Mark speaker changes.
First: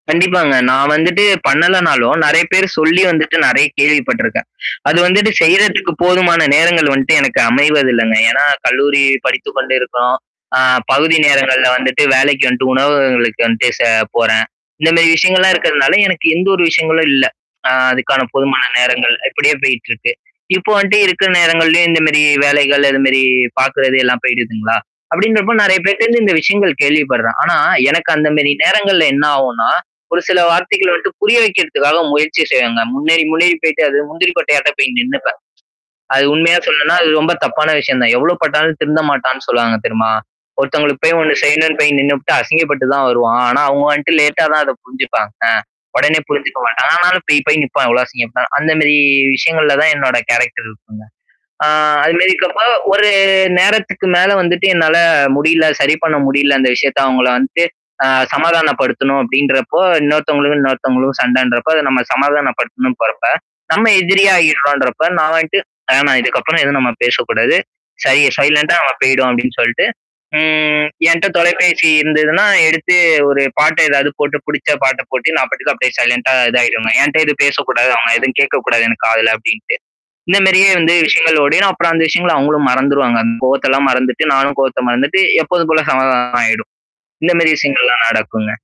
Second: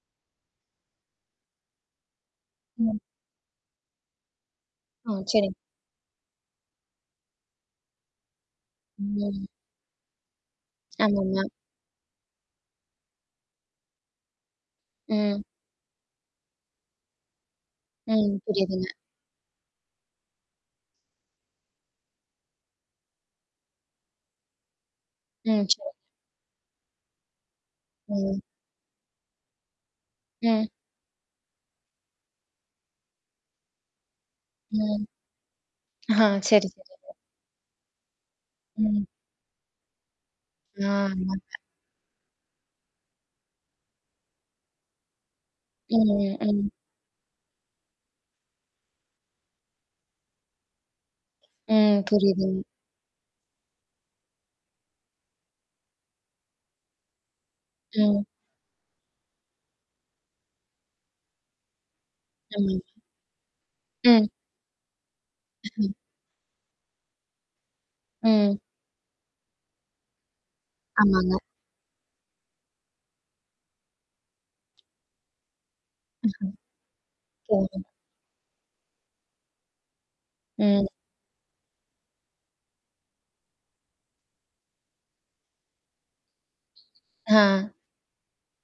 Speaker 1: கண்டிப்பாங்க. நான் வந்துட்டு பண்ணலனாலும் நெறைய பேர்
Speaker 2: ம்.
Speaker 1: சொல்லி வந்துட்டு நெறைய கேள்விப்பட்டருக்கேன். அது
Speaker 2: அ
Speaker 1: வந்துட்டு
Speaker 2: சரிங்
Speaker 1: செய்றதுக்கு போதுமான நேரங்கள் வந்துட்டு எனக்கு அமைவதில்லங்க. ஏன்னா, கல்லூரி
Speaker 2: ம்.
Speaker 1: படித்துக்க கொண்டு இருக்கிறோம். ஆ பகுதி
Speaker 2: ஆமாங்க.
Speaker 1: நேரங்கள்ல வந்துட்டு வேலைக்கு வந்துட்டு உணவுகங்களுக்கு வந்துட்டு செ போறேன். இந்த மாரி
Speaker 2: ம்.
Speaker 1: விஷயங்கள்லாம் இருக்கிறதுனால, எனக்கு எந்த ஒரு விஷயங்களும் இல்ல. அ அதுக்கான
Speaker 2: ம்.
Speaker 1: பொதுமான
Speaker 2: புரியுதுங்க.
Speaker 1: நேரங்கள் இப்படியே போயிட்டு இருக்கு. இப்போ வந்துட்டு இருக்கிற நேரங்கள்லயும் இந்தமரி வேலைகள், அதுமரி பார்க்கறது எல்லாம் போயிடுதுங்களா? அப்டின்றப்போ
Speaker 2: ம்.
Speaker 1: நெறைய
Speaker 2: சரி.
Speaker 1: பேர்டருந்து இந்த விஷயங்கள் கேள்விப்படுறேன். ஆனா, எனக்கு அந்த
Speaker 2: ம்.
Speaker 1: மேரி நேரங்கள்ல என்ன ஆகும்னா, ஒரு சில
Speaker 2: ம்.
Speaker 1: வார்த்தைகள் வந்துட்டு புரிய வைக்கிறதுக்காக முயற்சி செய்வோங்க. முன்னேறி முன்னேறி போய்ட்டு அது முந்திரி கொட்டையாட்டம் போய்
Speaker 2: ம்.
Speaker 1: நின்னுப்பேன்.
Speaker 2: ஹ,
Speaker 1: அது உண்மையா
Speaker 2: சரி,
Speaker 1: சொல்லேன்னா, அது
Speaker 2: [unintelligible]
Speaker 1: ரொம்ப தப்பான விஷயம் தான். எவ்வளோ பட்டாலும் திருந்த
Speaker 2: ம்.
Speaker 1: மாட்டான்னு சொல்லுவாங்க தெரியுமா? ஒருத்தவங்களுக்கு
Speaker 2: அ.
Speaker 1: போய் ஒண்ணு செய்யணும்னு போய் நின்னுப்பட்டு, அசிங்கப்பட்டு தான் வருவான். ஆனா அவங்க வந்துட்டு லேட்டா தான் அத புரிஞ்சுப்பாங்க. அ உடனே
Speaker 2: ம்.
Speaker 1: புரிஞ்சுக்க
Speaker 2: ம்.
Speaker 1: மாட்டாங்க. ஆனாலும் போய் போய் நிப்பான். எவ்வளோ அசிங்கப்பட்டாலும். அந்த மாரி விஷயங்கள்ல தான் என்னோட கேரக்டர் இருக்குங்க. ஆ
Speaker 2: ம்.
Speaker 1: அதுமாரி
Speaker 2: புரியுதுங்க.
Speaker 1: இருக்கப்போ ஒரு நேரத்துக்கு மேல வந்துட்டு என்னால முடியல, சரி பண்ண முடியல அந்த விஷயத்த அவங்கள வந்துட்டு அ
Speaker 2: ம்.
Speaker 1: சமாதானப்படுத்தணும் அப்படின்றப்போ, இன்னொருத்தவங்களுக்கும், இன்னொருத்தவங்களும் சண்டைன்றப்போ அத நம்ம
Speaker 2: ஆமாங்க.
Speaker 1: சமாதானப்படுத்தணும் போறப்ப, நம்ம
Speaker 2: ம்.
Speaker 1: எதிரியிடறோன்றப்ப, நான் வந்துட்டு
Speaker 2: ம்.
Speaker 1: வேண்டாம், இதுக்கப்புறம் எதுவும் நம்ம பேசக்கூடாது. சரி.
Speaker 2: ம்.
Speaker 1: சைலன்டா அங்க போய்டும் அப்படின்னு சொல்லிட்டு ம் என்ட்ட
Speaker 2: ஆமாங்க.
Speaker 1: தொலைபேசி இருந்ததுன்னா, எடுத்து ஒரு பாட்ட ஏதாவது போட்டு புடிச்ச பாட்ட போட்டு, நான் பாட்டுக்கு அப்படியே சைலன்ண்டா இதாயிடுங்க. என்ட்ட எது
Speaker 2: சரி.
Speaker 1: பேசக்கூடாது. அவங்க எதுவும் கேட்கக்கூடாது எனக்க அதுல அப்ப்டின்ட்டு. இந்த மேரியே
Speaker 2: ம்.
Speaker 1: வந்து விஷயங்கள் ஓடினா, அப்புறம் அந்த விஷயங்கள்ல அவங்களும் மறந்துருவாங்க. அந்த கோவத்தெல்லாம் மறந்துட்டு, நானும் கோவத்த மறந்துட்டு, எப்போதுக்குள்ள சமாதானம் ஆயிடும். இந்த
Speaker 2: ஆ.
Speaker 1: மாரி விஷயங்கள்லாம் நடக்குங்க.